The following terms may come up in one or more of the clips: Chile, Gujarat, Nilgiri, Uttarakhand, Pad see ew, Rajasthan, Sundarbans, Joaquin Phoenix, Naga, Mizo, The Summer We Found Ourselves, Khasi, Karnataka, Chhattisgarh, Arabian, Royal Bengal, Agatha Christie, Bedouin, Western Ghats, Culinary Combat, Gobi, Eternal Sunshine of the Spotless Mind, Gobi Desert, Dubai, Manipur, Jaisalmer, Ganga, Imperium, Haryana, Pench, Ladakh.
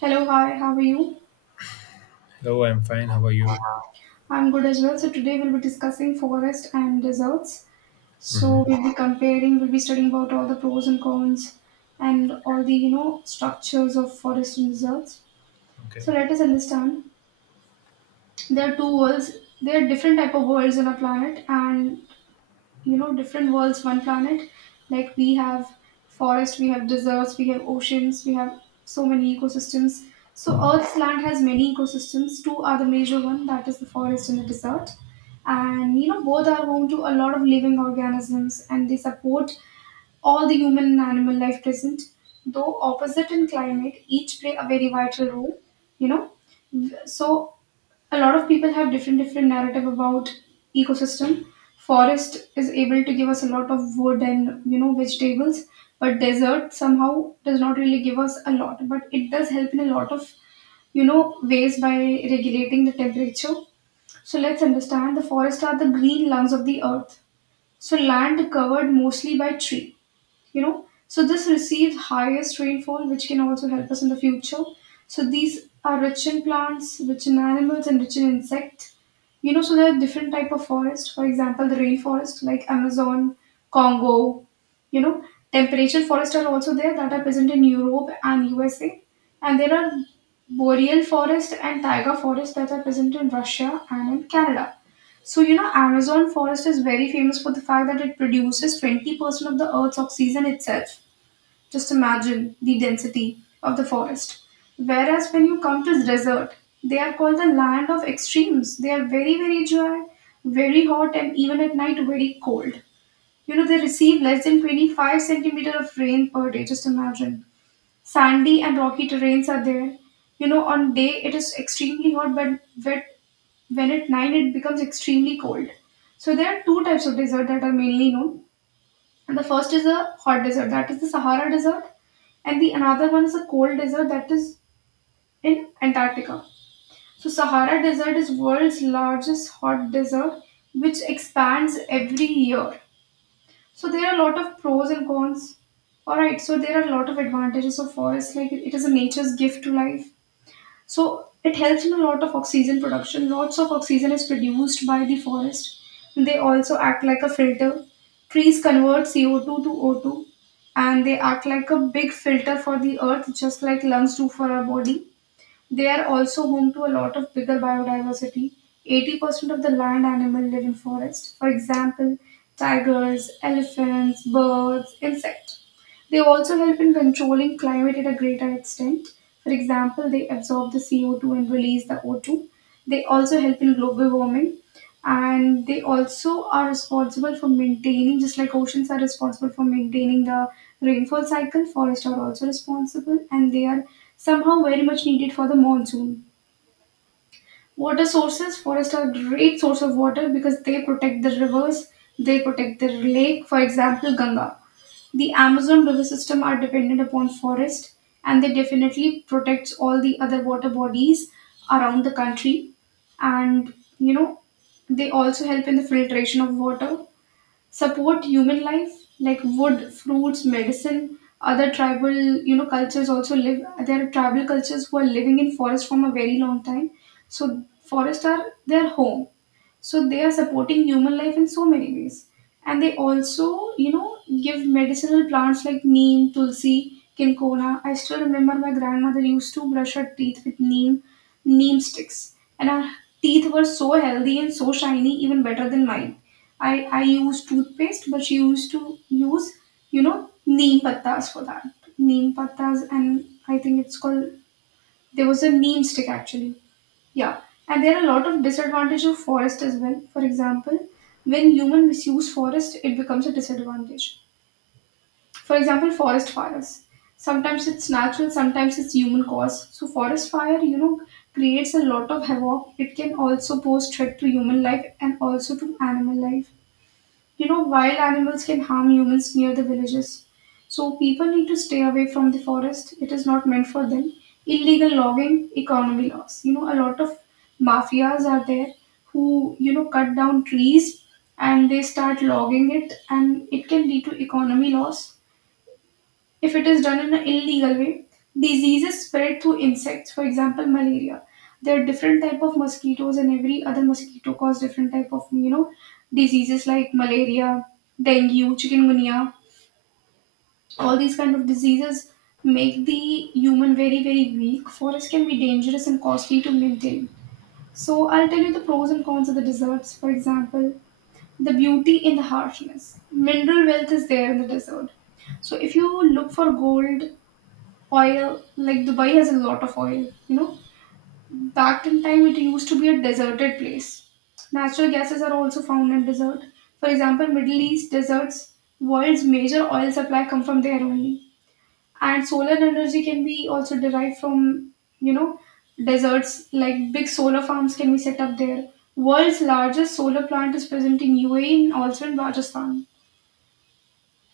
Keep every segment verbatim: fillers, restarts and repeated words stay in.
Hello, hi, how are you? Hello, I'm fine. How are you? I'm good as well. So today we'll be discussing forest and deserts. Mm-hmm. So we'll be comparing, we'll be studying about all the pros and cons and all the, you know, structures of forest and deserts. Okay. So let us understand there are two worlds, there are different type of worlds on our planet and you know different worlds one planet like we have forest, we have deserts, we have oceans, we have so many ecosystems. So earth's land has many ecosystems. Two are the major one, that is the forest and the desert. And you know both are home to a lot of living organisms, and they support all the human and animal life present. Though opposite in climate, each play a very vital role, you know. So a lot of people have different different narrative about ecosystem. Forest is able to give us a lot of wood and you know vegetables, but desert somehow does not really give us a lot, but it does help in a lot of, you know, ways by regulating the temperature. So let's understand the forests are the green lungs of the earth. So land covered mostly by trees, you know. So this receives highest rainfall which can also help us in the future. So these are rich in plants, rich in animals, and rich in insect, you know. So there are different type of forest. For example, the rainforest like Amazon, Congo, you know. Temperate forests are also there that are present in Europe and USA. And there are boreal forest and taiga forest that are present in Russia and in Canada. So, you know, Amazon forest is very famous for the fact that it produces twenty percent of the Earth's oxygen itself. Just imagine the density of the forest. Whereas when you come to the desert, they are called the land of extremes. They are very, very dry, very hot, and even at night, very cold. You know, they receive less than twenty-five centimeter of rain per day. Just imagine. Sandy and rocky terrains are there. You know, on day it is extremely hot, but wet when at night it becomes extremely cold. So there are two types of desert that are mainly known. And the first is a hot desert, that is the Sahara Desert, and the another one is a cold desert that is in Antarctica. So Sahara Desert is world's largest hot desert which expands every year. So there are a lot of pros and cons. Alright, so there are a lot of advantages of forest, like it is a nature's gift to life. So it helps in a lot of oxygen production. Lots of oxygen is produced by the forest. They also act like a filter. Trees convert C O two to O two, and they act like a big filter for the earth, just like lungs do for our body. They are also home to a lot of bigger biodiversity. eighty percent of the land animal live in forest. For example, tigers, elephants, birds, insects. They also help in controlling climate at a greater extent. For example, they absorb the C O two and release the O two. They also help in global warming, and they also are responsible for maintaining, just like oceans are responsible for maintaining the rainfall cycle, forests are also responsible, and they are somehow very much needed for the monsoon. Water sources: forests are great source of water because they protect the rivers, they protect the lake. For example, Ganga, the Amazon river system are dependent upon forest, and they definitely protects all the other water bodies around the country. And you know they also help in the filtration of water, support human life like wood, fruits, medicine. Other tribal, you know, cultures also live. There are tribal cultures who are living in forest from a very long time. So forests are their home, so they are supporting human life in so many ways. And they also, you know, give medicinal plants like neem, tulsi, kinkola. I still remember my grandmother used to brush her teeth with neem, neem sticks. And her teeth were so healthy and so shiny, even better than mine. I, I use toothpaste, but she used to use, you know, neem pattas for that. Neem pattas, and I think it's called, there was a neem stick actually, yeah. And there are a lot of disadvantages of forest as well. For example, when human misuse forest, it becomes a disadvantage. For example, forest fires. Sometimes it's natural, sometimes it's human cause. So forest fire, you know, creates a lot of havoc. It can also pose threat to human life and also to animal life. You know, wild animals can harm humans near the villages. So people need to stay away from the forest. It is not meant for them. Illegal logging, economy loss. You know, a lot of mafias are there who, you know, cut down trees and they start logging it, and it can lead to economy loss if it is done in an illegal way. Diseases spread through insects, for example, malaria. There are different type of mosquitoes, and every other mosquito cause different type of, you know, diseases like malaria, dengue, chikungunya. All these kind of diseases make the human very, very weak. Forests can be dangerous and costly to maintain. So I'll tell you the pros and cons of the deserts. For example, the beauty in the harshness. Mineral wealth is there in the desert. So if you look for gold, oil, like Dubai has a lot of oil, you know, back in time it used to be a deserted place. Natural gases are also found in desert, for example, Middle East deserts. World's major oil supply come from there only. And solar energy can be also derived from, you know, deserts. Like big solar farms can be set up there. World's largest solar plant is present in UAE and also in Rajasthan.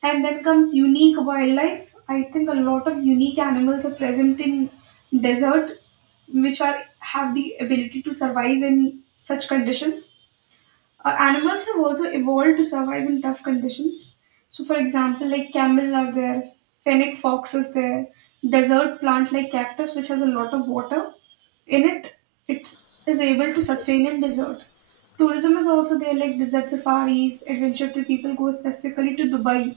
And then comes unique wildlife. I think a lot of unique animals are present in desert, which are have the ability to survive in such conditions. Uh, animals have also evolved to survive in tough conditions. So, for example, like camel are there, fennec fox is there, desert plant like cactus, which has a lot of water in it, it is able to sustain Yes. in desert. Tourism is also there, like desert safaris, adventure trip. People go specifically to Dubai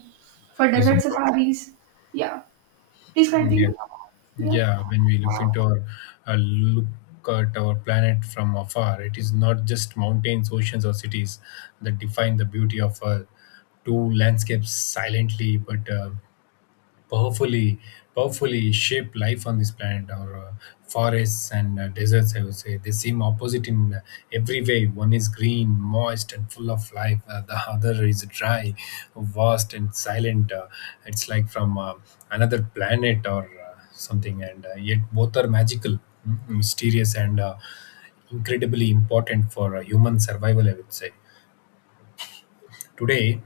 for Yes, desert of course. safaris. Yeah, please Mm, yes. continue. Yeah, Yeah. When we look into our uh, look at our planet from afar, it is not just mountains, oceans, or cities that define the beauty of Earth. Two landscapes silently but uh, powerfully powerfully shape life on this planet, our uh, forests and uh, deserts, I would say. They seem opposite in uh, every way. One is green, moist, and full of life, uh, the other is dry, vast, and silent. Uh, it's like from uh, another planet or uh, something, and uh, yet both are magical, mm, mysterious, and uh, incredibly important for uh, human survival, I would say. Today,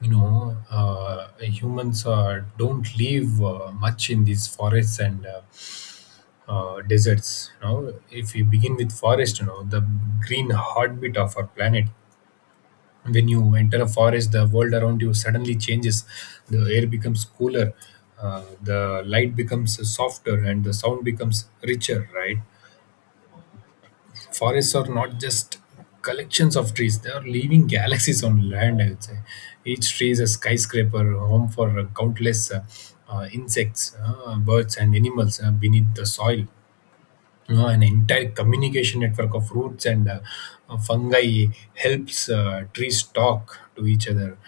you know, uh, humans uh, don't live uh, much in these forests and uh, uh, deserts. You know, if we begin with forest, you know, the green heartbeat of our planet. When you enter a forest, the world around you suddenly changes. The air becomes cooler, uh, the light becomes softer, and the sound becomes richer. Right? Forests are not just collections of trees, they are living galaxies on land, I would say. Each tree is a skyscraper, a home for countless uh, uh, insects, uh, birds, and animals. Uh, beneath the soil, uh, an entire communication network of roots and uh, uh, fungi helps uh, trees talk to each other,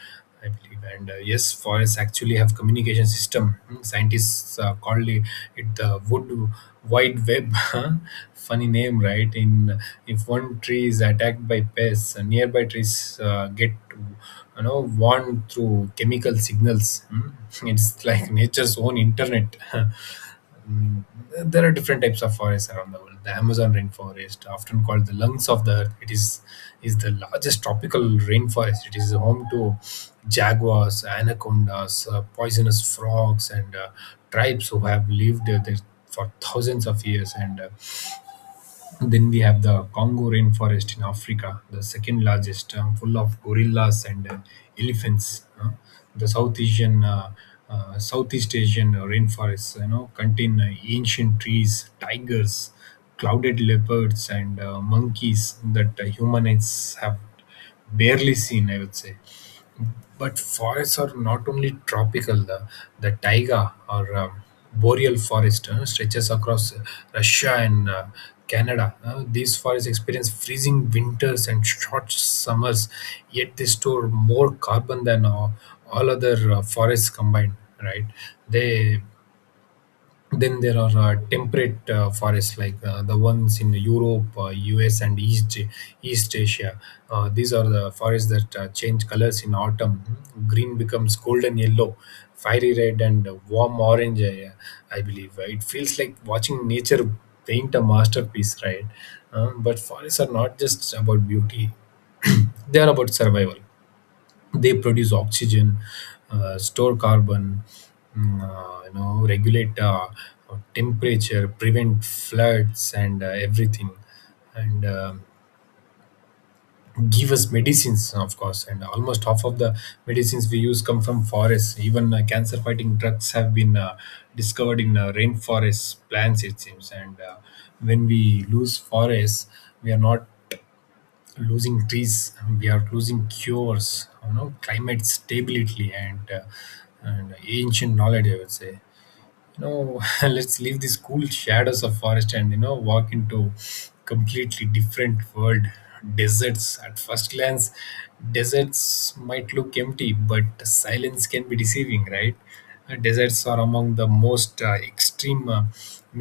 I believe. And uh, yes, forests actually have communication system. Mm, scientists uh, called it, it the wood wide web. Huh? Funny name, right? in If one tree is attacked by pests, uh, nearby trees uh, get to, you know, warned through chemical signals. Mm, it's like nature's own internet. Mm, there are different types of forests around the world. The Amazon rainforest, often called the lungs of the earth, it is is the largest tropical rainforest. It is home to jaguars, anacondas, uh, poisonous frogs, and uh, tribes who have lived uh, there for thousands of years. And uh, then we have the Congo rainforest in Africa, the second largest, um, full of gorillas and uh, elephants. Uh, the South Asian, uh, uh, Southeast Asian rainforests, you know, contain uh, ancient trees, tigers, clouded leopards, and uh, monkeys that uh, humans have barely seen, I would say. But forests are not only tropical. The, the taiga or um, boreal forest uh, stretches across Russia and uh, Canada. Uh, these forests experience freezing winters and short summers, yet they store more carbon than uh, all other uh, forests combined. Right? They Then there are uh, temperate uh, forests like uh, the ones in Europe, uh, U S, and East East Asia. Uh, these are the forests that uh, change colors in autumn. Green becomes golden yellow, fiery red, and warm orange. I, uh, I believe it feels like watching nature paint a masterpiece, right? Um, but forests are not just about beauty; they are about survival. They produce oxygen, uh, store carbon, mm, uh, you know, regulate uh, temperature, prevent floods, and uh, everything, and uh, give us medicines, of course. And almost half of the medicines we use come from forests. Even uh, cancer-fighting drugs have been uh, discovered in uh, rainforest plants, it seems. And uh, when we lose forests, we are not losing trees, we are losing cures, you know, climate stability, and, uh, and ancient knowledge, I would say. You know, let's leave these cool shadows of forest and, you know, walk into completely different world. Deserts, at first glance, deserts might look empty, but silence can be deceiving, right? Uh, deserts are among the most uh, extreme, uh,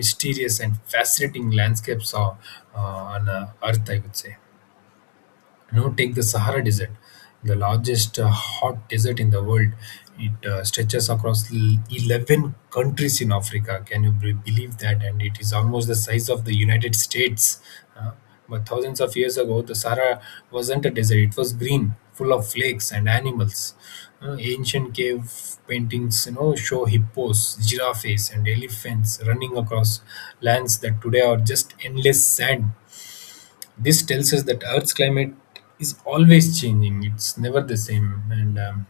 mysterious, and fascinating landscapes uh, uh, on uh, earth, I would say. You know, take the Sahara desert, the largest uh, hot desert in the world. It uh, stretches across l- eleven countries in Africa. Can you be- believe that? And it is almost the size of the United States. Uh, but thousands of years ago the Sahara wasn't a desert, it was green, full of flakes and animals. Uh, ancient cave paintings, you know, show hippos, giraffes, and elephants running across lands that today are just endless sand. This tells us that Earth's climate is always changing. It's never the same. And um,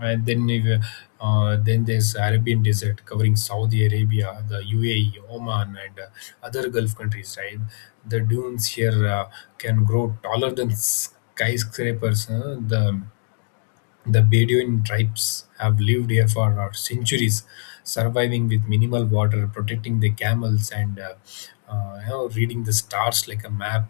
and then if, uh, then there's Arabian Desert covering Saudi Arabia, the U A E, Oman, and uh, other Gulf countries. Right, the dunes here uh, can grow taller than skyscrapers. Huh? The the Bedouin tribes have lived here for uh, centuries, surviving with minimal water, protecting their camels, and uh, uh, you know, reading the stars like a map.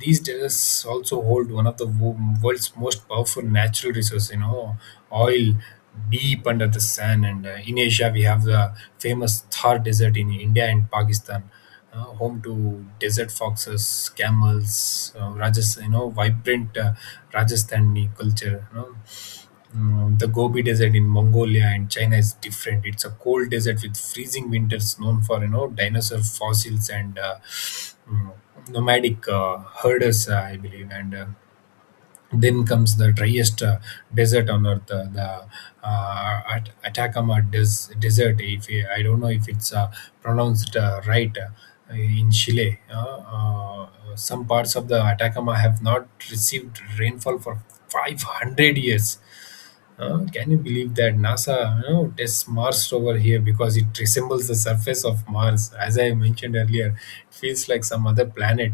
These deserts also hold one of the wo- world's most powerful natural resources, you know, oil, deep under the sand. And uh, in Asia we have the famous Thar desert in India and Pakistan, uh, home to desert foxes, camels, uh, rajas, you know, vibrant uh, Rajasthani culture, you know. Mm, the Gobi Desert in Mongolia and China is different. It's a cold desert with freezing winters, known for, you know, dinosaur fossils and uh, mm, nomadic uh, herders, uh, I believe. And uh, then comes the driest uh, desert on earth, uh, the uh, At- Atacama des- Desert. If you— I don't know if it's uh, pronounced uh, right. Uh, in Chile, uh, uh, some parts of the Atacama have not received rainfall for five hundred years. Uh, can you believe that NASA, you know, tests Mars rover here because it resembles the surface of Mars? As I mentioned earlier, it feels like some other planet.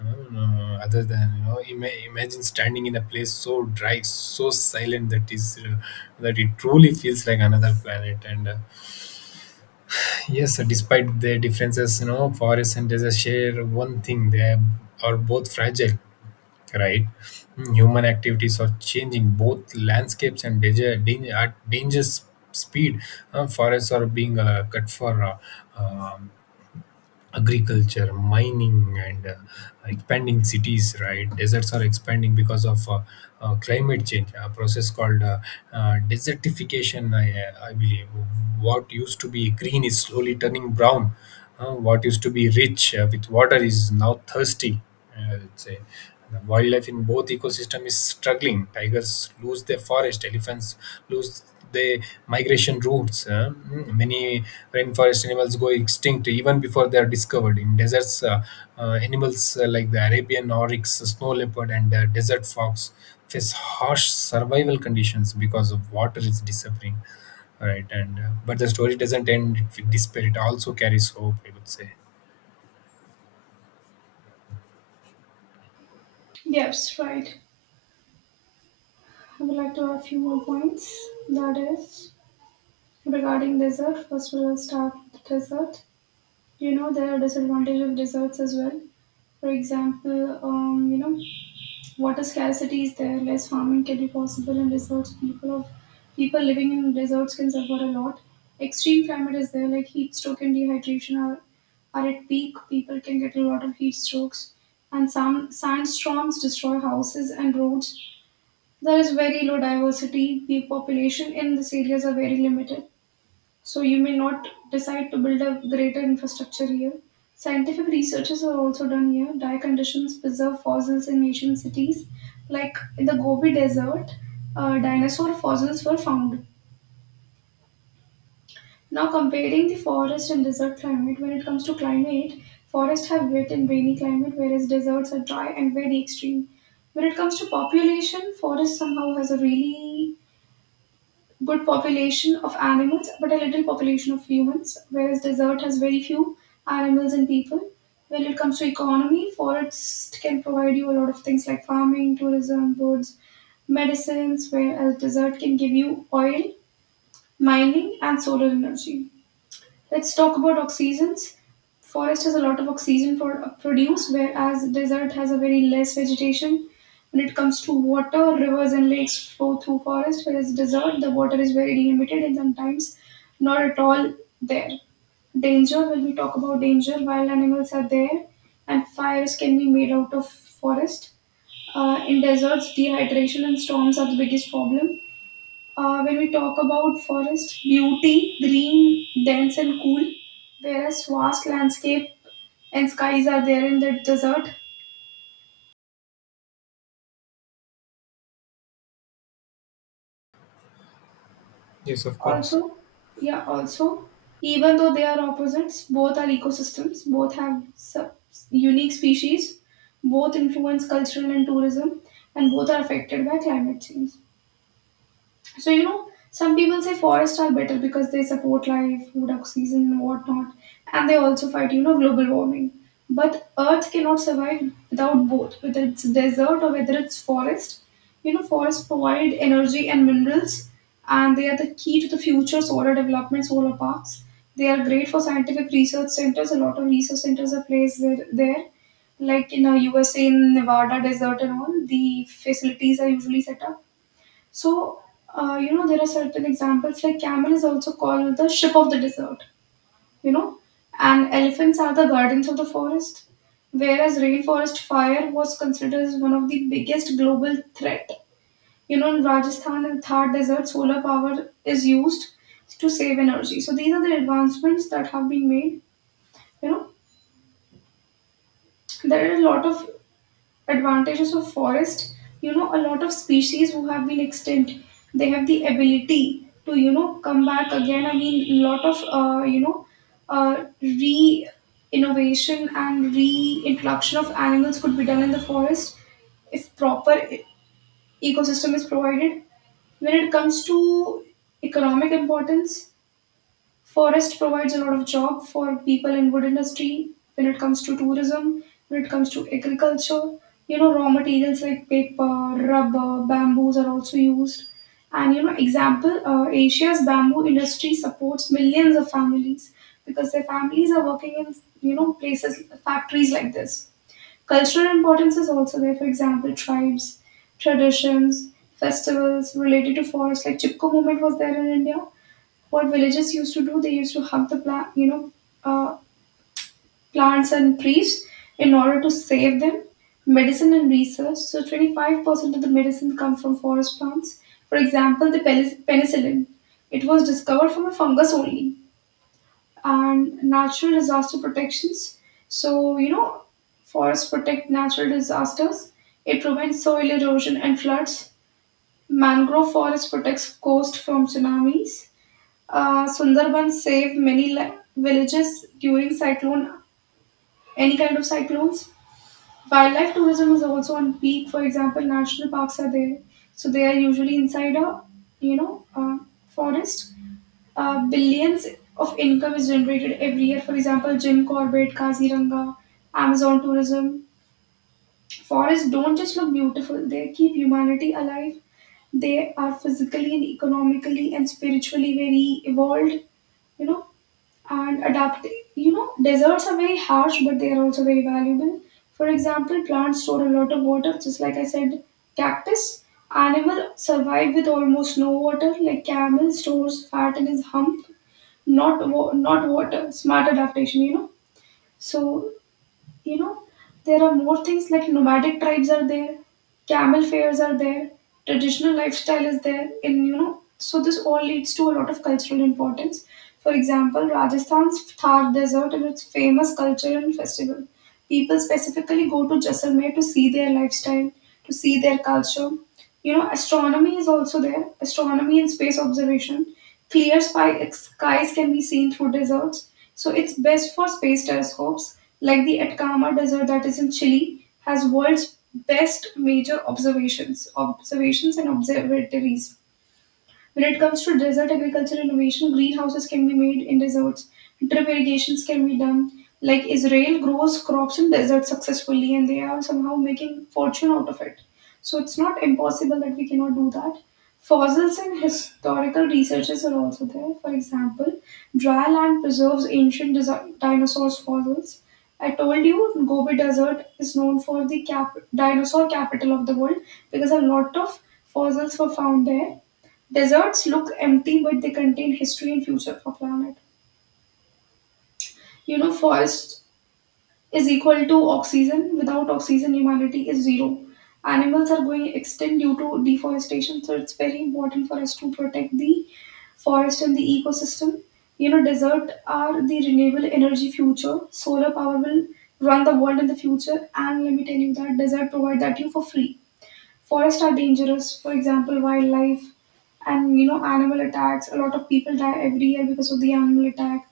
Uh, uh, other than, you know, ima- imagine standing in a place so dry, so silent that is uh, that it truly feels like another planet. And uh, yes, despite their differences, you know, forests and deserts share one thing: they are both fragile, right? Human activities are changing both landscapes, and danger, danger at dangerous speed. Uh, forests are being uh, cut for uh, um, agriculture, mining, and uh, expanding cities. Right, deserts are expanding because of uh, uh, climate change, a process called uh, uh, desertification, I, I believe. What used to be green is slowly turning brown. Uh, what used to be rich uh, with water is now thirsty, I would say. The wildlife in both ecosystem is struggling. Tigers lose their forest, elephants lose their migration routes. Uh, mm, many rainforest animals go extinct even before they are discovered. In deserts, uh, uh, animals uh, like the Arabian oryx, snow leopard, and uh, desert fox face harsh survival conditions because of water is disappearing. Right, and uh, but the story doesn't end with despair. It also carries hope, I would say. yes, right. I would like to add a few more points. That is. Regarding dessert, first we'll start with dessert. You know, there are disadvantages of desserts as well. For example, um, you know, water scarcity is there, less farming can be possible in deserts. People of people living in deserts can suffer a lot. Extreme climate is there, like heat stroke and dehydration are are at peak. People can get a lot of heat strokes, and some sandstorms destroy houses and roads. There is very low diversity. The population in these areas are very limited, so you may not decide to build a greater infrastructure here. Scientific researches are also done here. Dire conditions preserve fossils in ancient cities, like in the Gobi Desert, uh, dinosaur fossils were found. Now, comparing the forest and desert climate, when it comes to climate, forests have wet and rainy climate, whereas deserts are dry and very extreme. When it comes to population, forest somehow has a really good population of animals but a little population of humans, whereas desert has very few animals and people. When it comes to economy, forest can provide you a lot of things like farming, tourism, birds, medicines, whereas desert can give you oil, mining, and solar energy. Let's talk about oxygens. Forest has a lot of oxygen pro- produce, whereas desert has a very less vegetation. When it comes to water, rivers and lakes flow through forest, whereas desert, the water is very limited and sometimes not at all there. Danger, when we talk about danger, wild animals are there, and fires can be made out of forest. Uh, in deserts, dehydration and storms are the biggest problem. Uh, when we talk about forest beauty, green, dense, and cool, whereas vast landscape and skies are there in the desert. Yes, of course. Also, yeah, also, even though they are opposites, both are ecosystems, both have sub- unique species, both influence cultural and tourism, and both are affected by climate change. So you know, some people say forests are better because they support life, food, oxygen, and whatnot, and they also fight you know global warming. But Earth cannot survive without both, whether it's desert or whether it's forest. You know, forests provide energy and minerals, and they are the key to the future solar development, solar parks. They are great for scientific research centers. A lot of research centers are placed there. there. Like in the U S A, in Nevada desert and all, the facilities are usually set up so, uh, you know, there are certain examples like camel is also called the ship of the desert, you know, and elephants are the guardians of the forest. Whereas rainforest fire was considered as one of the biggest global threat. You know, in Rajasthan and Thar desert, solar power is used to save energy. So these are the advancements that have been made. You know, there are a lot of advantages of forest you know A lot of species who have been extinct, they have the ability to you know come back again I mean lot of uh, you know uh, re Innovation and reintroduction of animals could be done in the forest if proper e- ecosystem is provided. When it comes to economic importance, forest provides a lot of job for people in wood industry, when it comes to tourism, when it comes to agriculture. You know, raw materials like paper, rubber, bamboos are also used. And you know, example, uh, Asia's bamboo industry supports millions of families because their families are working in you know places, factories like this. Cultural importance is also there. For example, tribes, traditions, festivals related to forest, like Chipko movement was there in India. What villagers used to do, they used to hug the plant, you know, uh, plants and trees in order to save them. Medicine and research. So twenty-five percent of the medicine come from forest plants. For example, the peli- penicillin. It was discovered from a fungus only. And natural disaster protections. So, you know, forests protect natural disasters. It prevents soil erosion and floods. Mangrove forest protects coast from tsunamis. Uh, Sundarban saved many li- villages during cyclone, any kind of cyclones. Wildlife tourism is also on peak. For example, national parks are there, so they are usually inside a you know uh, forest. Uh, billions of income is generated every year. For example, Jim Corbett, Kaziranga, Amazon tourism. Forests don't just look beautiful; they keep humanity alive. They are physically and economically and spiritually very evolved. You know, and adapt you know Deserts are very harsh, but they are also very valuable. For example, plants store a lot of water, just like I said, cactus. Animal survive with almost no water, like camel stores fat in his hump, not wa- not water. Smart adaptation, you know so you know, there are more things like nomadic tribes are there, camel fairs are there, traditional lifestyle is there, and you know, so this all leads to a lot of cultural importance. For example, Rajasthan's Thar Desert and its famous culture and festival. People specifically go to Jaisalmer to see their lifestyle, to see their culture you know Astronomy is also there. Astronomy and space observation, clear spy- skies can be seen through deserts, so it's best for space telescopes like the Atacama Desert, that is in Chile, has world's best major observations observations and observatories. When it comes to desert agriculture innovation, greenhouses can be made in deserts, drip irrigations can be done. Like Israel grows crops in desert successfully and they are somehow making fortune out of it. So it's not impossible that we cannot do that. Fossils and historical researches are also there. For example, dry land preserves ancient desi- dinosaurs' fossils. I told you, Gobi Desert is known for the cap- dinosaur capital of the world because a lot of fossils were found there. Deserts look empty, but they contain history and future for planet. You know, forest is equal to oxygen. Without oxygen, humanity is zero. Animals are going extinct due to deforestation, so it's very important for us to protect the forest and the ecosystem. You know, desert are the renewable energy future. Solar power will run the world in the future, and let me tell you that desert provide that you for free. Forests are dangerous. For example, wildlife and you know animal attacks. A lot of people die every year because of the animal attack,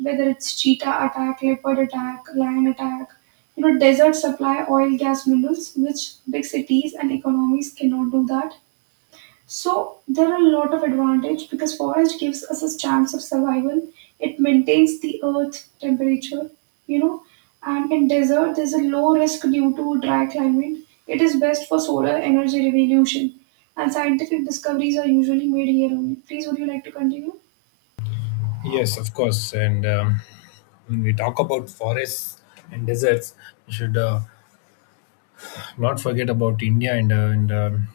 whether it's cheetah attack, leopard attack, lion attack. You know, deserts supply oil, gas, minerals, which big cities and economies cannot do that. So there are a lot of advantage because forest gives us a chance of survival. It maintains the earth temperature, you know, and in desert there's a low risk due to dry climate. It is best for solar energy revolution, and scientific discoveries are usually made here only. Please, would you like to continue? Yes, of course. And um, when we talk about forests and deserts, we should uh, not forget about India and, uh, and um,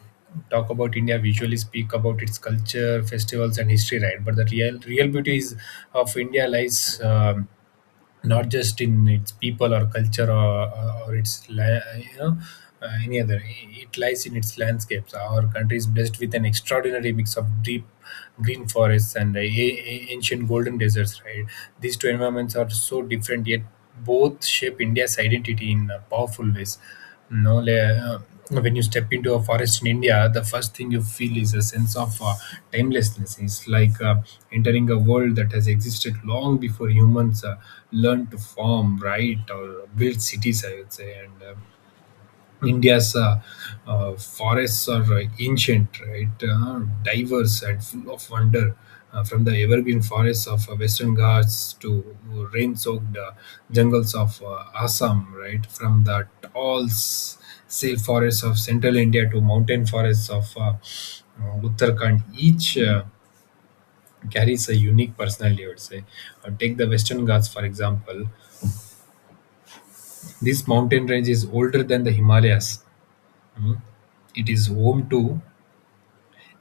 talk about India. We usually speak about its culture, festivals, and history, right? But the real real beauty is of India lies, um not just in its people or culture or, or, its li- you know, uh, any other, it lies in its landscapes. Our country is blessed with an extraordinary mix of deep green forests and uh, a- a- ancient golden deserts, right? These two environments are so different, yet both shape India's identity in uh, powerful ways. No, le- When you step into a forest in India, the first thing you feel is a sense of uh, timelessness. It's like uh, entering a world that has existed long before humans uh, learned to farm, write, or build cities, I would say. And uh, India's uh, uh, forests are uh, ancient, right? Uh, diverse and full of wonder. Uh, from the evergreen forests of uh, Western Ghats to rain-soaked uh, jungles of uh, Assam, right? From the tall s- sail forests of central India to mountain forests of uh, uh, Uttarakhand, each uh, carries a unique personality, I would say. Uh, take the Western Ghats, for example. This mountain range is older than the Himalayas. It is home to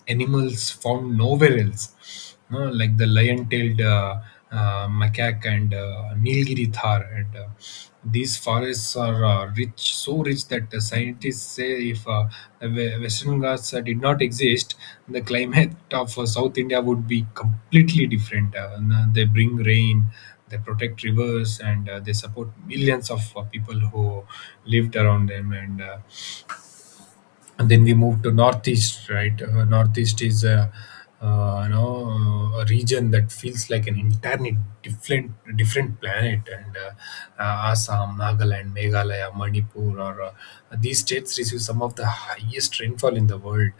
animals found nowhere else, no, like the lion-tailed uh, uh, macaque and uh, Nilgiri thar. And uh, these forests are uh, rich, so rich that the scientists say if uh, the Ve- Western Ghats uh, did not exist, the climate of uh, South India would be completely different. Uh, and uh, they bring rain, they protect rivers, and uh, they support millions of uh, people who lived around them. And uh, and then we move to northeast, right? Uh, northeast is a uh, you know, a region that feels like an entirely different different planet. And uh, uh, Assam, Nagaland, Meghalaya, Manipur, or uh, these states receive some of the highest rainfall in the world.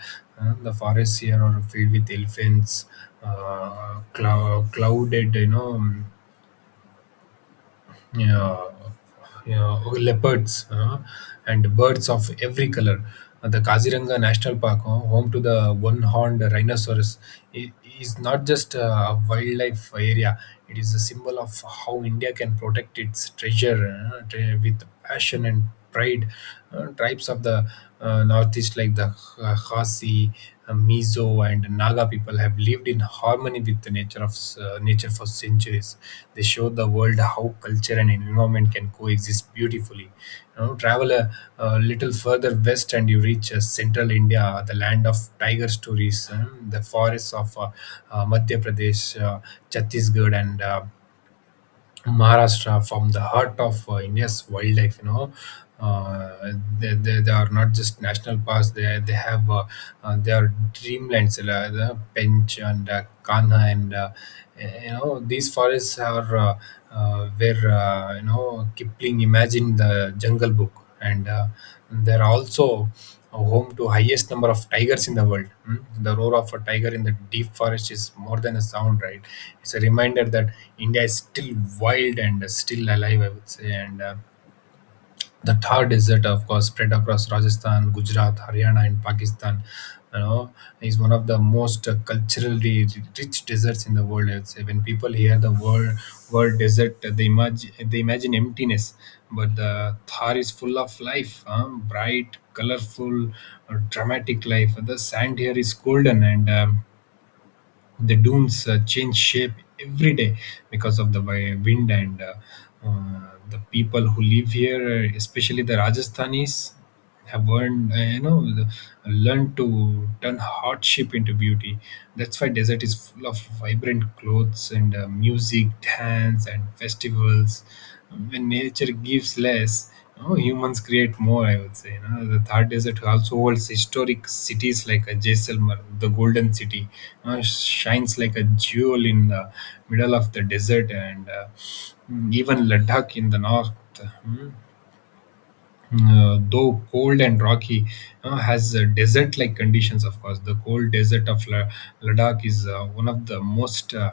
Uh, the forests here are filled with elephants, uh, clou- clouded, you know, yeah, yeah, okay, leopards, uh, and birds of every color. Uh, The Kaziranga National Park, uh, home to the one-horned rhinoceros, i- is not just a wildlife area. It is a symbol of how India can protect its treasure uh, tre- with passion and pride. Uh, tribes of the uh, northeast like the Kh- Khasi, uh, Mizo, and Naga people have lived in harmony with the nature of uh, nature for centuries. They show the world how culture and environment can coexist beautifully. You know, travel a, a little further west and you reach uh, central India, the land of tiger stories. Um, the forests of uh, uh, Madhya Pradesh, uh, Chhattisgarh, and uh, Maharashtra from the heart of uh, India's wildlife. You know, uh, they, they, they are not just national parks. They they have uh, uh, they are dreamlands. Uh, the Pench and uh, Kanha, and uh, you know, these forests are uh, uh, where uh, you know, Kipling imagined the Jungle Book, and uh, there are also home to highest number of tigers in the world. Hmm? The roar of a tiger in the deep forest is more than a sound, right? It's a reminder that India is still wild and uh, still alive, I would say. And uh, the Thar Desert, of course, spread across Rajasthan, Gujarat, Haryana, and Pakistan, you know, is one of the most uh, culturally rich deserts in the world. I would say when people hear the word word desert, they imagine they imagine emptiness, but the Thar is full of life, huh? Bright, colorful, uh, dramatic life. The sand here is golden, and um, the dunes uh, change shape every day because of the wi- wind. And uh, uh, the people who live here, uh, especially the Rajasthanis, have learned, uh, you know the- learned to turn hardship into beauty. That's why desert is full of vibrant clothes and uh, music, dance, and festivals. When nature gives less, Oh, humans create more, I would say. You know, the Thar Desert also holds historic cities like a Jaisalmer, the Golden City, uh, shines like a jewel in the middle of the desert, and uh, mm, even Ladakh in the north. mm, uh, though cold and rocky, uh, has uh, desert-like conditions. Of course, the cold desert of La- Ladakh is uh, one of the most uh,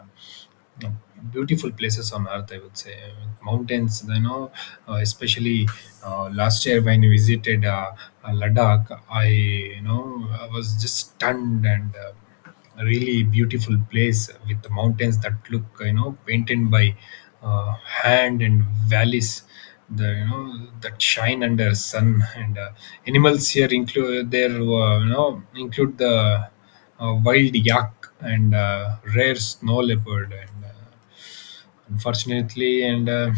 no, beautiful places on earth, I would say. I mean, mountains, you know, uh, especially uh, last year when I visited uh, uh, Ladakh, I you know I was just stunned. And uh, a really beautiful place with the mountains that look, you know, painted by uh, hand, and valleys, the you know that shine under sun. And uh, animals here include there uh, you know include the uh, wild yak and uh, rare snow leopard. And uh, unfortunately and uh,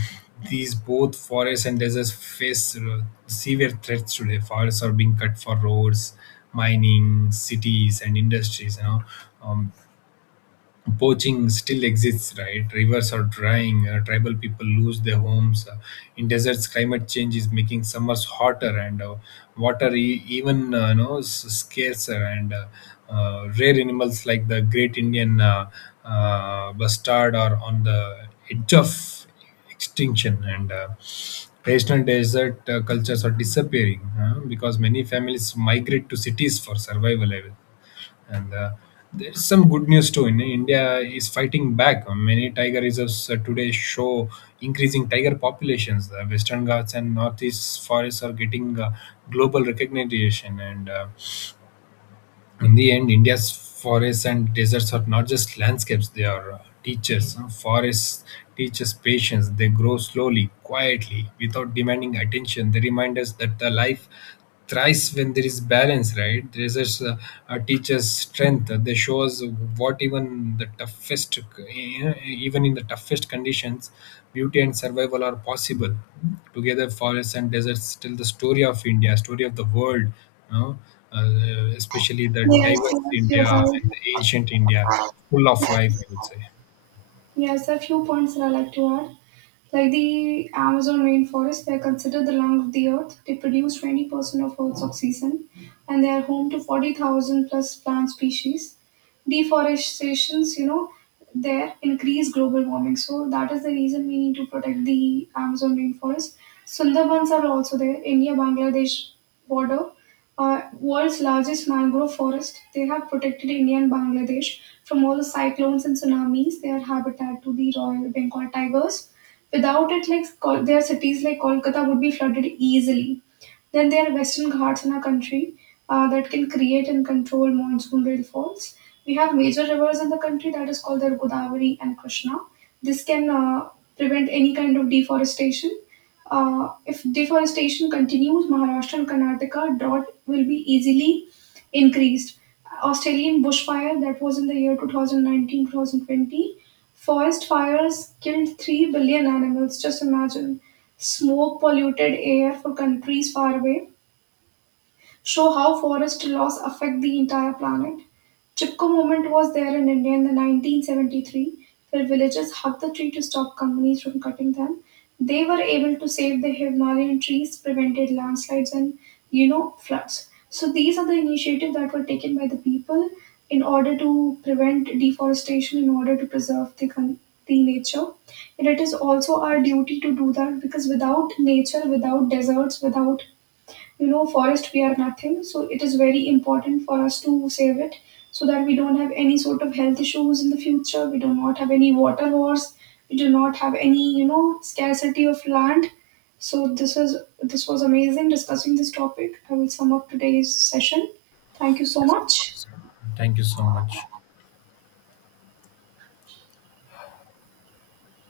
these both forests and deserts face uh, severe threats today. Forests are being cut for roads, mining, cities, and industries, you know. um, Poaching still exists, right? Rivers are drying, uh, tribal people lose their homes. Uh, in deserts, climate change is making summers hotter, and uh, water e- even, uh, you know s- scarcer. And uh, uh, rare animals like the great Indian uh, uh, bustard are on the edge of extinction. And uh, traditional desert uh, cultures are disappearing, uh, because many families migrate to cities for survival. I will and uh, there's some good news too. In india is fighting back. Many tiger reserves uh, today show increasing tiger populations. The Western Ghats and northeast forests are getting uh, global recognition. And uh, in the end, India's forests and deserts are not just landscapes, they are uh, teachers. Uh, Forests teach us patience. They grow slowly, quietly, without demanding attention. They remind us that the life thrives when there is balance, right? Deserts uh, uh, teach us strength. Uh, they show us what even the toughest, uh, even in the toughest conditions, beauty and survival are possible. Together, forests and deserts tell the story of India, story of the world, you know, uh, especially the Yes, diverse yes, you're India right. and the ancient India, full of life, I would say. Yes, a few points that I like to add. Like the Amazon rainforest, they are considered the lung of the earth. They produce twenty percent of Earth's oxygen and they are home to forty thousand plus plant species. Deforestations, you know, there increase global warming. So that is the reason we need to protect the Amazon rainforest. Sundarbans are also there, India Bangladesh border, uh, world's largest mangrove forest. They have protected India and Bangladesh from all the cyclones and tsunamis. They are habitat to the Royal Bengal tigers. Without it, like Kol- their cities like Kolkata would be flooded easily. Then there are western ghats in our country, uh, that can create and control monsoon rainfalls. We have major rivers in the country that is called the Godavari and Krishna. This can uh, prevent any kind of deforestation. Uh, if deforestation continues, Maharashtra and Karnataka drought will be easily increased. Australian bushfire that was in the year twenty nineteen twenty twenty, forest fires killed three billion animals. Just imagine smoke polluted air for countries far away show how forest loss affect the entire planet. Chipko movement was there in India in the nineteen seventy-three, where villagers hugged the tree to stop companies from cutting them. They were able to save the Himalayan trees, prevented landslides and you know floods. So these are the initiatives that were taken by the people in order to prevent deforestation, in order to preserve the con- the nature. And it is also our duty to do that because without nature, without deserts, without you know forest, we are nothing. So it is very important for us to save it so that we don't have any sort of health issues in the future, we do not have any water wars, we do not have any you know scarcity of land. So this is, this was amazing discussing this topic. I will sum up today's session. Thank you so Yes, of much. course. Thank you so much.